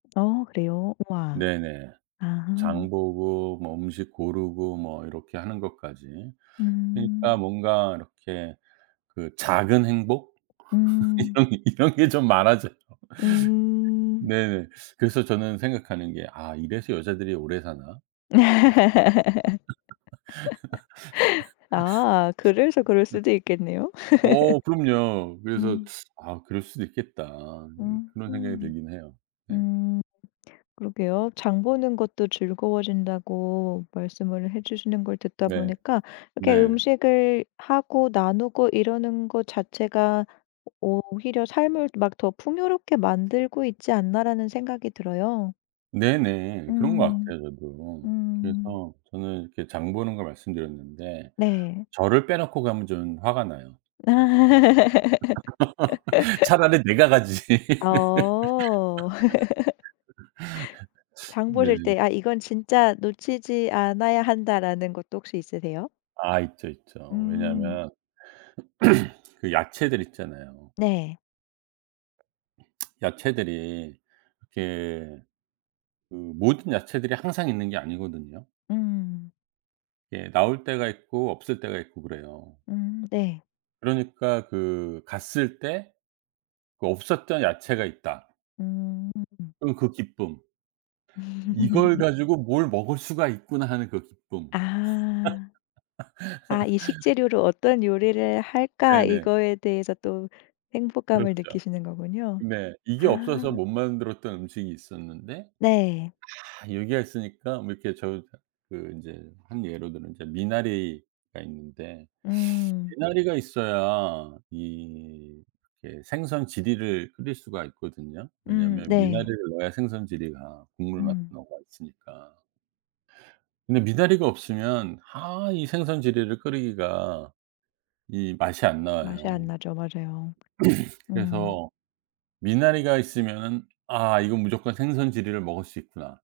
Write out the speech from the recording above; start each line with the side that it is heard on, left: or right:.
left: 어 그래요? 와.
right: 네네.
left: 아.
right: 장보고 뭐 음식 고르고 뭐 이렇게 하는 것까지. 그러니까
left: 음.
right: 뭔가 이렇게 그 작은 행복?
left: 음.
right: 이런게 좀 많아져요.
left: 음.
right: 네네. 그래서 저는 생각하는 게 '이래서 여자들이 오래 사나?'
left: 아. 그래서 그럴 수도 있겠네요.
right: 어 그럼요. 그래서
left: 음.
right: 아 그럴 수도 있겠다. 이제 그런 생각이
left: 음음.
right: 들긴 해요. 네.
left: 음. 그러게요. 장 보는 것도 즐거워진다고 말씀을 해주시는 걸 듣다
right: 네.
left: 보니까 이렇게
right: 네.
left: 음식을 하고 나누고 이러는 것 자체가 오히려 삶을 막 더 풍요롭게 만들고 있지 않나라는 생각이 들어요.
right: 네네. 그런 것
left: 음.
right: 같아요 저도.
left: 음.
right: 그래서 저는 이렇게 장 보는 걸 말씀드렸는데
left: 네.
right: 저를 빼놓고 가면 저는 화가 나요. 차라리 내가 가지.
left: 어. 장
right: 네.
left: 보실 때 아 이건 진짜 놓치지 않아야 한다라는 것도 혹시 있으세요?
right: 아 있죠. 있죠.
left: 음.
right: 왜냐하면 그 야채들 있잖아요.
left: 네.
right: 야채들이 이렇게 그 모든 야채들이 항상 있는 게 아니거든요.
left: 음.
right: 예. 나올 때가 있고 없을 때가 있고 그래요.
left: 음 네.
right: 그러니까 그 갔을 때 그 없었던 야채가 있다.
left: 음.
right: 그럼 그 기쁨. 이걸 가지고 뭘 먹을 수가 있구나 하는 그 기쁨.
left: 아. 아 이 식재료로 어떤 요리를 할까?
right: 네네.
left: 이거에 대해서 또 행복감을
right: 그렇죠.
left: 느끼시는 거군요.
right: 네. 이게 없어서
left: 아.
right: 못 만들었던 음식이 있었는데
left: 네.
right: 아 여기에 있으니까 뭐 이렇게 저 그 이제 한 예로 들면 이제 미나리가 있는데
left: 음.
right: 미나리가 있어야 이 예 생선지리를 끓일 수가 있거든요.
left: 음
right: 왜냐하면
left: 네.
right: 미나리를 넣어야 생선 지리가 국물 맛도
left: 음.
right: 더. [unintelligible] 근데 미나리가 없으면 아 이 생선지리를 끓이기가 이 맛이 안
left: 맛이
right: 나와요.
left: 안 나죠. 맞아요. 음.
right: 그래서 미나리가 있으면은 아 이건 무조건 생선지리를 먹을 수 있구나.